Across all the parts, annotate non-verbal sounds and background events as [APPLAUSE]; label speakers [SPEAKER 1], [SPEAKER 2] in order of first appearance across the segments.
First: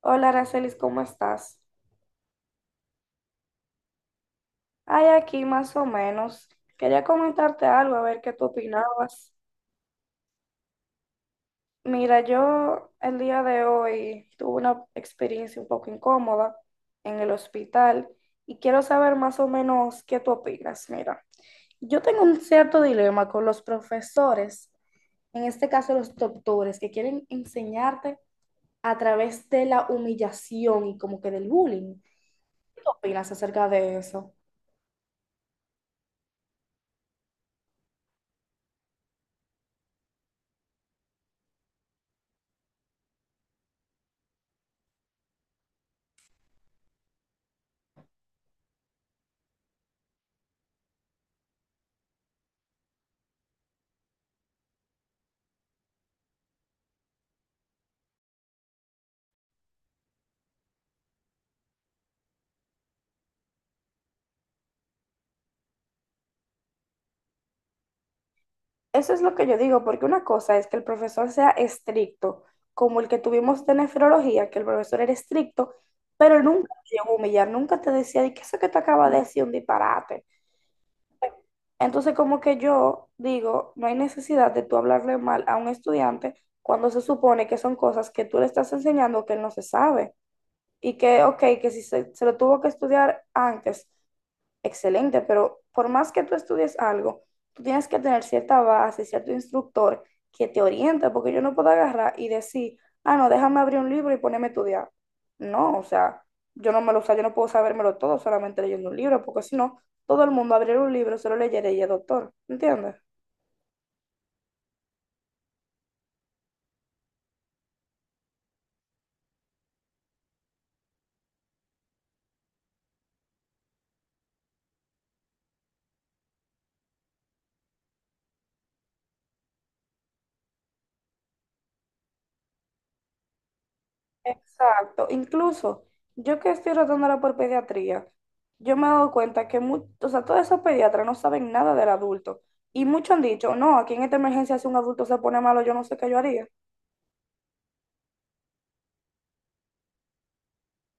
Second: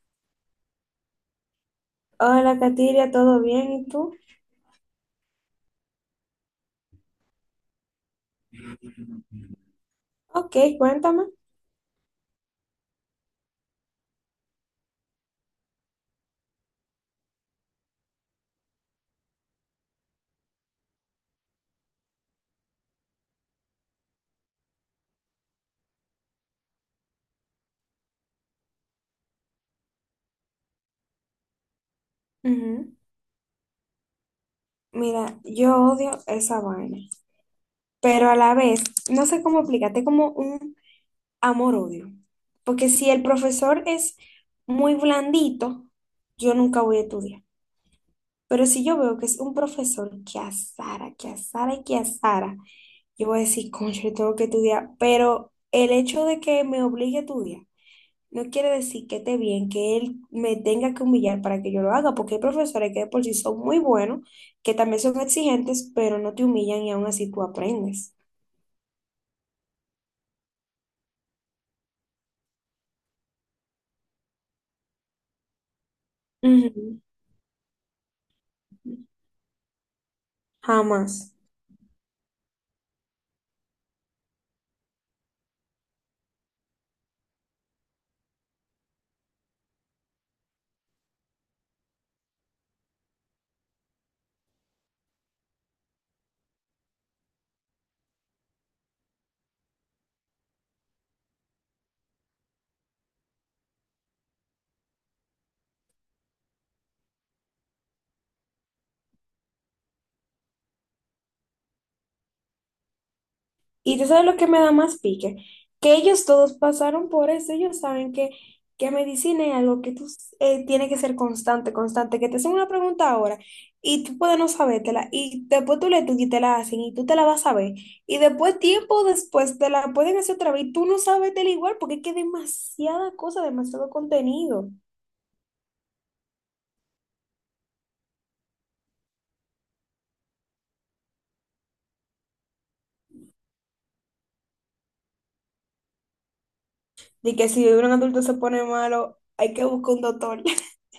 [SPEAKER 1] Hola, Aracelis, ¿cómo estás?
[SPEAKER 2] Hola, Katiria, ¿todo bien? ¿Y tú?
[SPEAKER 1] Ay, aquí más o menos. Quería comentarte algo, a ver qué tú opinabas.
[SPEAKER 2] Ok, cuéntame.
[SPEAKER 1] Mira, yo el día de hoy tuve una experiencia un poco incómoda en el hospital y quiero saber más o menos qué tú opinas. Mira, yo tengo un cierto dilema con los profesores, en este caso los doctores, que quieren enseñarte a través de la humillación y como que del bullying. ¿Qué tú
[SPEAKER 2] Ujú.
[SPEAKER 1] opinas acerca de eso?
[SPEAKER 2] Mira, yo odio esa vaina, pero a la vez, no sé cómo explicarte, como un amor-odio. Porque si el profesor es muy blandito, yo nunca voy a estudiar. Pero si yo veo que es un profesor que azara y que azara, yo voy a decir, concho, yo tengo que estudiar. Pero el hecho de que me obligue a estudiar, no quiere decir que esté bien que él me tenga que humillar para que yo lo haga, porque hay profesores que de por sí son muy buenos, que también son exigentes, pero no te humillan y aún así tú aprendes.
[SPEAKER 1] Eso es lo que yo digo, porque una cosa es que el profesor sea estricto, como el que tuvimos de nefrología, que el profesor era estricto, pero nunca te
[SPEAKER 2] Ujú.
[SPEAKER 1] llegó a humillar, nunca te decía, ¿y qué es eso que te acaba de decir un disparate?
[SPEAKER 2] Jamás.
[SPEAKER 1] Entonces, como que yo digo, no hay necesidad de tú hablarle mal a un estudiante cuando se supone que son cosas que tú le estás enseñando que él no se sabe y que, ok, que si se lo tuvo que estudiar antes, excelente, pero por más que tú estudies algo, tú tienes que tener cierta base, cierto instructor que te oriente, porque yo no puedo agarrar y decir, ah, no, déjame abrir un libro y ponerme a estudiar. No, o sea, yo no me lo, o sea, yo no puedo sabérmelo todo solamente leyendo un libro, porque si no, todo el mundo abriera un libro, solo leyera y es doctor, ¿entiendes?
[SPEAKER 2] Y tú sabes lo que me da más pique, que ellos todos pasaron por eso, ellos saben que medicina es algo que tú tienes que ser constante, constante, que te hacen una pregunta ahora y tú puedes no sabértela y después tú le tú y te la hacen y tú te la vas a ver y después tiempo después te la pueden hacer otra vez y tú no sabes del igual porque es que demasiada cosa, demasiado contenido.
[SPEAKER 1] Exacto. Incluso yo que estoy rotando ahora por pediatría, yo me he dado cuenta que o sea, todos esos pediatras no saben nada del adulto. Y muchos han dicho, no, aquí en esta emergencia si un adulto se pone malo, yo no sé qué yo haría.
[SPEAKER 2] De que si un adulto se pone malo, hay que buscar un doctor.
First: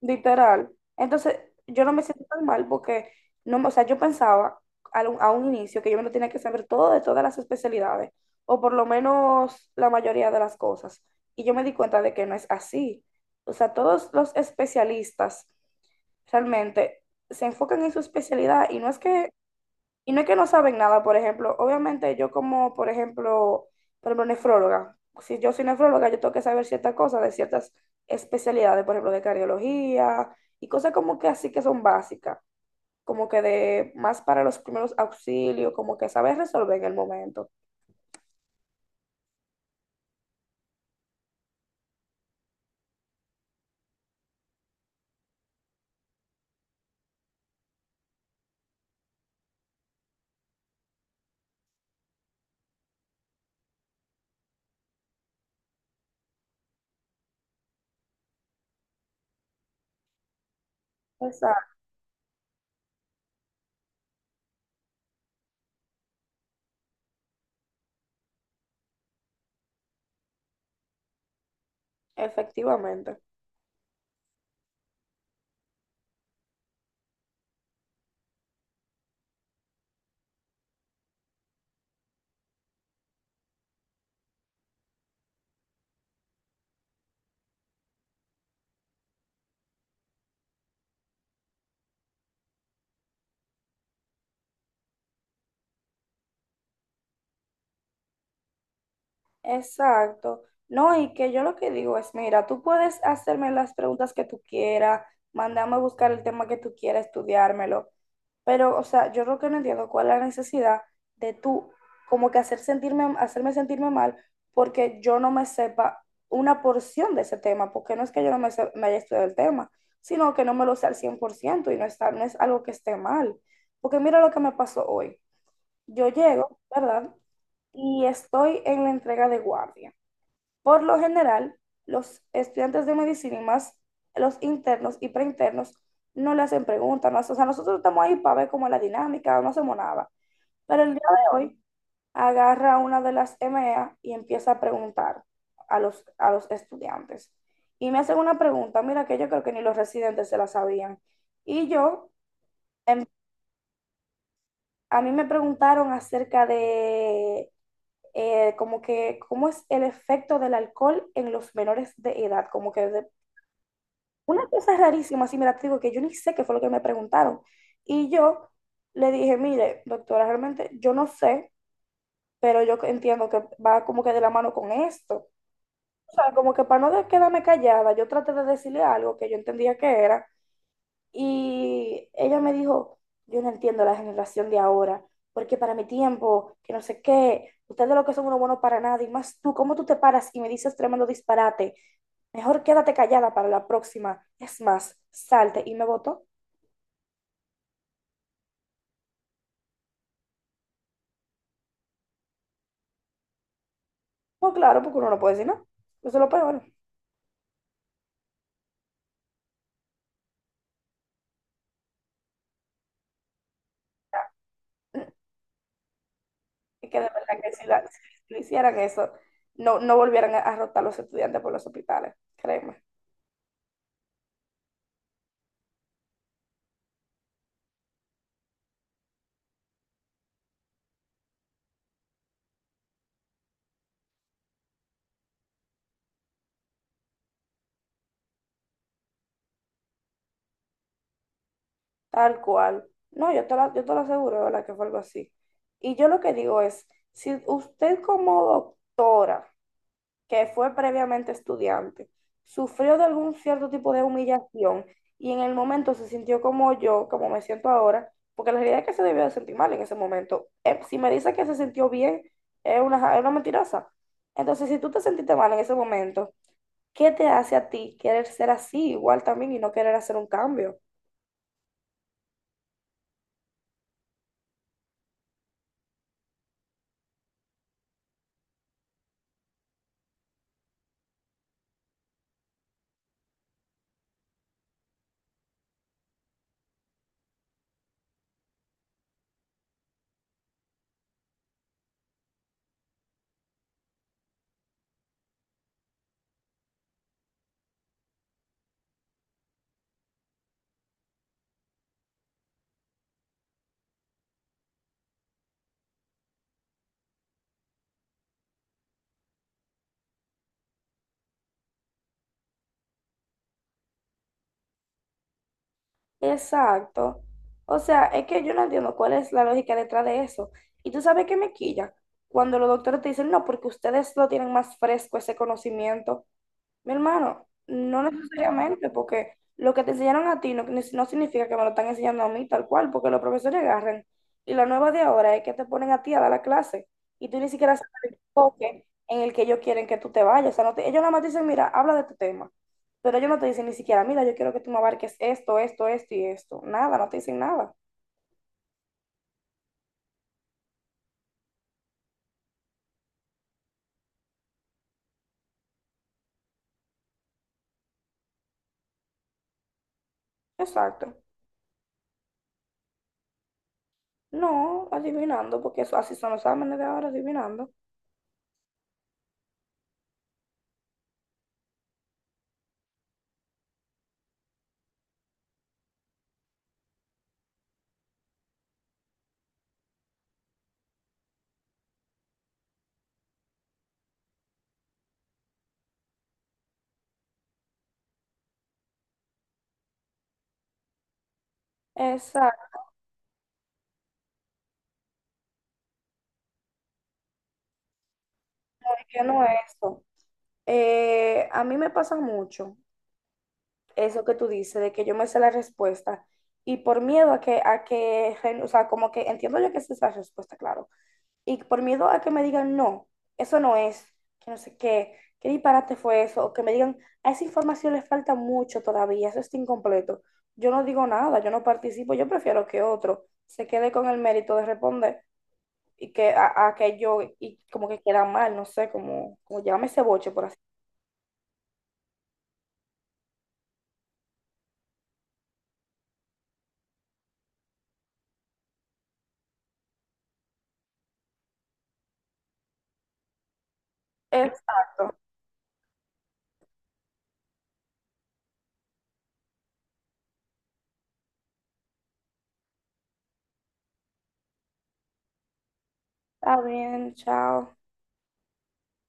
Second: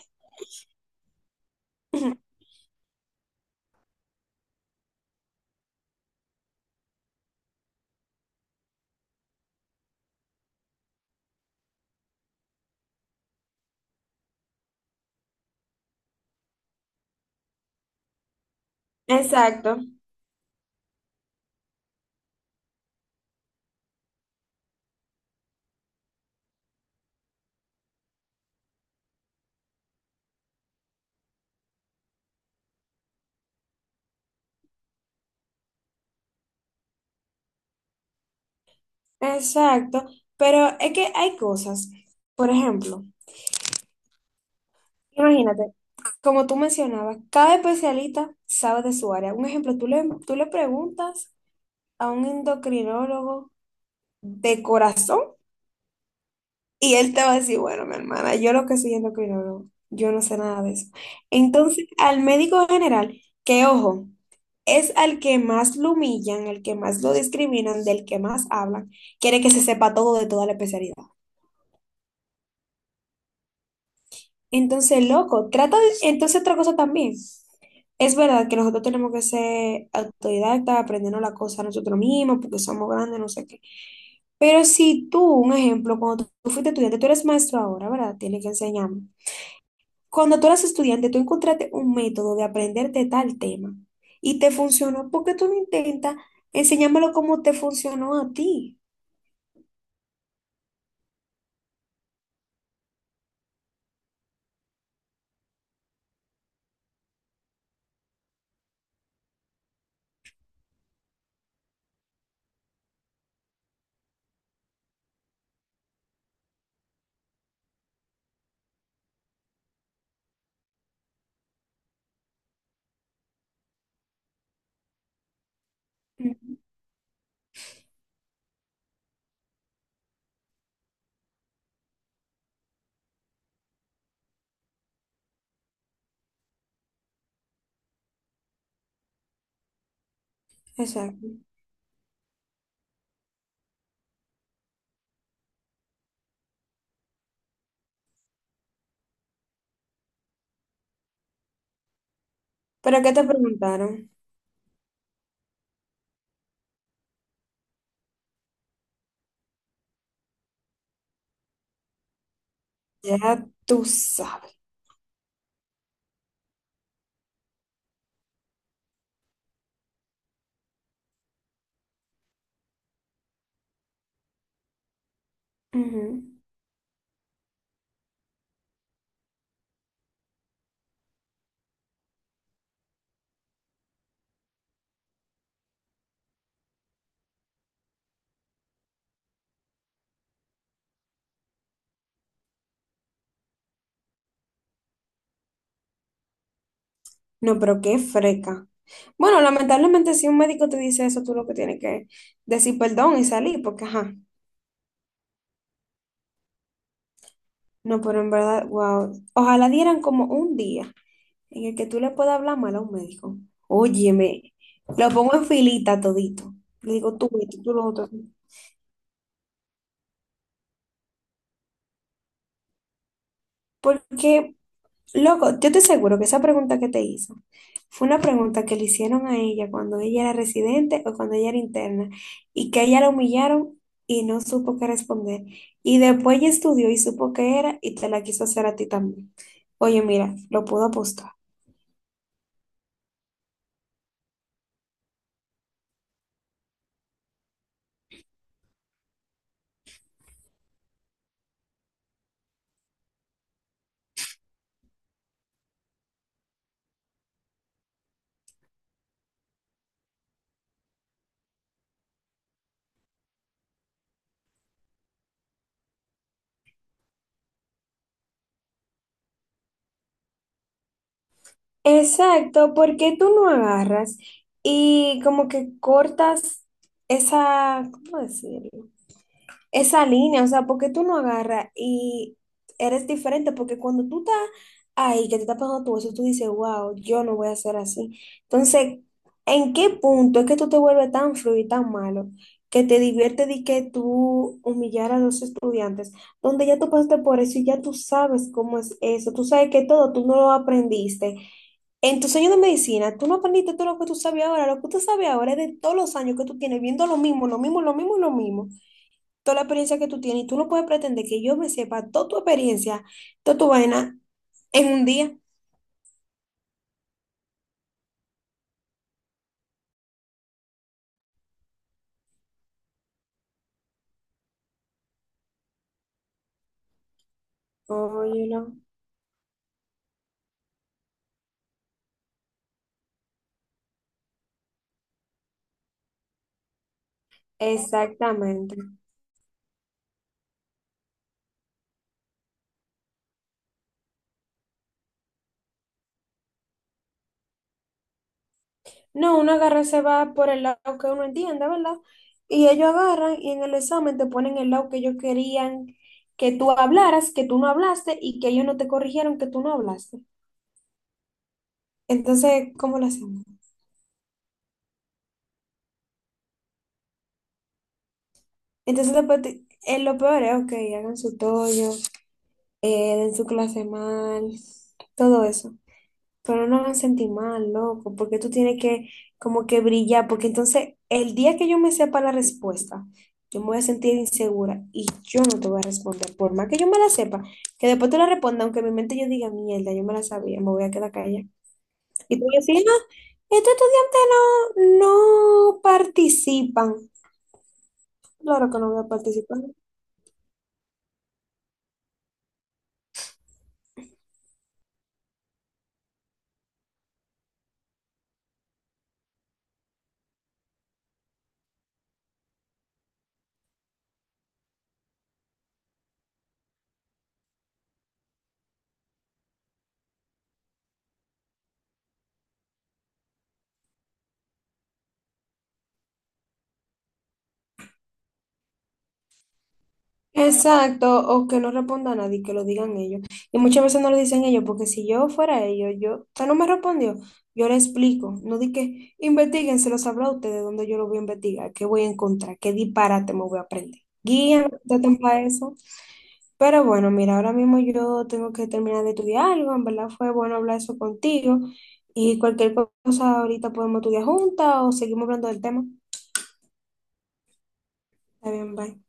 [SPEAKER 1] Literal. Entonces, yo no me siento
[SPEAKER 2] [LAUGHS]
[SPEAKER 1] tan mal porque, no, o sea, yo pensaba a un inicio que yo me lo tenía que saber todo de todas las especialidades, o por lo menos la mayoría de las cosas. Y yo me di cuenta de que no es así. O sea, todos los especialistas realmente se enfocan en su especialidad y no es que,
[SPEAKER 2] Exacto.
[SPEAKER 1] y no es que no saben nada, por ejemplo, obviamente yo como, por ejemplo, nefróloga, si yo soy nefróloga, yo tengo que saber ciertas cosas de ciertas especialidades, por ejemplo, de cardiología y cosas como que así que son básicas, como que de más para los primeros auxilios, como que saber resolver en el momento.
[SPEAKER 2] Exacto, pero es que hay cosas. Por ejemplo, imagínate, como tú mencionabas, cada especialista sabe de su área. Un ejemplo, tú le preguntas a un endocrinólogo de corazón y él te va a decir, bueno, mi hermana, yo lo que soy endocrinólogo, yo no sé nada de eso.
[SPEAKER 1] Exacto,
[SPEAKER 2] Entonces, al médico general, que ojo, es al que más lo humillan, al que más lo discriminan, del que más hablan, quiere que se sepa todo de toda la especialidad.
[SPEAKER 1] efectivamente.
[SPEAKER 2] Entonces, loco, entonces otra cosa también. Es verdad que nosotros tenemos que ser autodidactas, aprendernos la cosa nosotros mismos, porque somos grandes, no sé qué. Pero si tú, un ejemplo, cuando tú fuiste estudiante, tú eres maestro ahora, ¿verdad? Tienes que enseñarme. Cuando tú eras estudiante, tú encontraste un método de aprenderte tal tema y te funcionó, ¿por qué tú no intentas enseñármelo como te funcionó a ti?
[SPEAKER 1] Exacto. No, y que yo lo que digo es, mira, tú puedes hacerme las preguntas que tú quieras, mandarme a buscar el tema que tú quieras, estudiármelo, pero, o sea, yo lo que no entiendo cuál es la necesidad de tú como que hacer sentirme, hacerme sentirme mal porque yo no me sepa una porción de ese tema, porque no es que yo no me haya estudiado el tema, sino que no me lo sé al 100% y no está, no es algo que esté mal. Porque mira lo que me pasó hoy. Yo
[SPEAKER 2] Ujú.
[SPEAKER 1] llego, ¿verdad? Y estoy en la entrega de guardia. Por lo general, los estudiantes de medicina y más los internos y preinternos no le hacen preguntas, no, o sea, nosotros estamos ahí para ver cómo es la dinámica, no hacemos nada. Pero el día
[SPEAKER 2] Exacto.
[SPEAKER 1] de hoy agarra una de las MEA y empieza a preguntar a los estudiantes. Y me hacen una pregunta, mira, que yo creo que ni los residentes se la sabían. Y yo,
[SPEAKER 2] ¿Pero
[SPEAKER 1] em,
[SPEAKER 2] qué te preguntaron?
[SPEAKER 1] a mí me preguntaron acerca de como que, cómo es el efecto del alcohol en los menores de edad,
[SPEAKER 2] Ya tú
[SPEAKER 1] una
[SPEAKER 2] sabes.
[SPEAKER 1] cosa rarísima, así, mira, te digo que yo ni sé qué fue lo que me preguntaron. Y yo le dije, mire, doctora, realmente yo no sé, pero yo entiendo que va como que de la mano con esto.
[SPEAKER 2] Ujú.
[SPEAKER 1] O sea, como que para no de- quedarme callada, yo traté de decirle algo que yo entendía que era, y ella me dijo, yo no entiendo la generación de ahora, porque para mi tiempo, que no sé qué, ustedes lo que son uno bueno para nada, y más tú, ¿cómo tú te paras y me dices tremendo disparate? Mejor quédate callada para la próxima. Es más, salte y me votó.
[SPEAKER 2] No, pero qué freca. Bueno, lamentablemente si un médico te dice eso, tú lo que tienes que decir perdón y salir, porque ajá,
[SPEAKER 1] Pues claro, porque uno no puede decir, ¿no? Eso es lo peor.
[SPEAKER 2] no, pero en verdad, wow, ojalá dieran como un día en el que tú le puedas hablar mal a un médico. Óyeme, lo
[SPEAKER 1] [LAUGHS]
[SPEAKER 2] pongo en filita todito.
[SPEAKER 1] Es
[SPEAKER 2] Le
[SPEAKER 1] que de
[SPEAKER 2] digo tú
[SPEAKER 1] verdad que
[SPEAKER 2] esto,
[SPEAKER 1] si,
[SPEAKER 2] tú lo otro.
[SPEAKER 1] si le hicieran eso, no, no volvieran a rotar los estudiantes por los hospitales, créeme.
[SPEAKER 2] Porque loco, yo te aseguro que esa pregunta que te hizo fue una pregunta que le hicieron a ella cuando ella era residente o cuando ella era interna y que a ella la humillaron y no supo qué responder. Y después ella estudió y supo qué era y te la quiso hacer a ti también. Oye, mira, lo puedo apostar.
[SPEAKER 1] Tal cual. No, yo te lo aseguro, de ¿verdad? Que fue algo así. Y yo lo que digo es, si usted como doctora, que fue previamente estudiante, sufrió de algún cierto tipo de humillación y en el momento se sintió como yo, como me siento ahora, porque la realidad es que se debió de sentir mal en ese momento. Si me dice que se sintió bien, es es una mentirosa. Entonces, si tú te sentiste mal en ese momento, ¿qué te hace a ti querer ser así igual también y no querer hacer un cambio?
[SPEAKER 2] Exacto, porque tú no agarras y como que cortas esa, ¿cómo decirlo? Esa línea, o sea, ¿por qué tú no agarras y eres diferente? Porque cuando tú estás ahí, que te estás pagando tu eso, tú dices, wow, yo no voy a ser así. Entonces, ¿en qué punto es que tú te vuelves tan frío y tan malo que te divierte de que tú humillar a los estudiantes, donde ya tú pasaste por eso y ya tú sabes cómo es eso, tú sabes que todo, tú no lo aprendiste. En tus años de medicina, tú no aprendiste todo lo que tú sabes ahora, lo que tú sabes ahora es de todos los años que tú tienes viendo lo mismo, lo mismo, lo mismo y lo mismo, toda la experiencia que tú tienes, y tú no puedes pretender que yo me sepa toda tu experiencia, toda tu vaina en un día.
[SPEAKER 1] Exacto. O sea, es que yo no entiendo cuál es la lógica detrás de eso. Y tú sabes que me quilla cuando los doctores te dicen, no, porque ustedes lo tienen más fresco ese conocimiento. Mi hermano, no
[SPEAKER 2] Oye, no.
[SPEAKER 1] necesariamente, porque lo que te enseñaron a ti no, no significa que me lo están enseñando a mí tal cual, porque los profesores agarran. Y la nueva de ahora es que te ponen a ti a dar la clase y tú ni siquiera sabes el
[SPEAKER 2] Exactamente.
[SPEAKER 1] enfoque en el que ellos quieren que tú te vayas. O sea, ellos nada más te dicen, mira, habla de tu tema, pero ellos no te dicen ni siquiera, mira, yo quiero que tú me abarques esto, esto, esto y esto. Nada, no te dicen nada.
[SPEAKER 2] No, uno agarra y se va por el lado que uno entiende, ¿verdad? Y ellos agarran y en el examen te ponen el lado que ellos querían que tú hablaras, que tú no hablaste y que ellos no te corrigieron que tú no hablaste.
[SPEAKER 1] Exacto.
[SPEAKER 2] Entonces, ¿cómo lo hacemos?
[SPEAKER 1] No, adivinando, porque eso, así son los exámenes de ahora, adivinando.
[SPEAKER 2] Entonces, después, lo peor es, ok, hagan su tollo, den su clase mal, todo eso. Pero no me sentí mal, loco, porque tú tienes que como que brillar, porque entonces el día que yo me sepa la respuesta, yo me voy a sentir insegura y yo no te voy a responder, por más que yo me la sepa, que después te la responda, aunque en mi mente yo diga, mierda, yo me la sabía, me voy a quedar callada. Y tú
[SPEAKER 1] Exacto,
[SPEAKER 2] decís, no, estos estudiantes no participan. Claro que no voy a
[SPEAKER 1] que no es
[SPEAKER 2] participar.
[SPEAKER 1] eso. A mí me pasa mucho eso que tú dices, de que yo me sé la respuesta y por miedo a o sea, como que entiendo yo que esa es la respuesta, claro, y por miedo a que me digan, no, eso no es, que no sé qué, qué disparate fue eso, o que me digan, a esa información le falta mucho todavía, eso está incompleto. Yo no digo nada, yo no participo, yo prefiero que otro se quede con el mérito de responder y que y como que queda mal, no sé, como, como llámame ese boche, por así.
[SPEAKER 2] Exacto, o que no responda a nadie, que lo digan ellos. Y muchas veces no lo dicen ellos, porque si yo fuera ellos, yo, usted no me respondió, yo le explico, no di que investiguen, se lo sabrá usted, de dónde yo lo voy a investigar, qué voy a encontrar, qué disparate me voy a aprender. Guían,
[SPEAKER 1] Exacto.
[SPEAKER 2] traten para eso. Pero bueno, mira, ahora mismo yo tengo que terminar de estudiar algo, en verdad fue bueno hablar eso contigo y cualquier cosa ahorita podemos estudiar juntas o seguimos hablando del tema.
[SPEAKER 1] Está bien, chao.
[SPEAKER 2] Está bien, bye.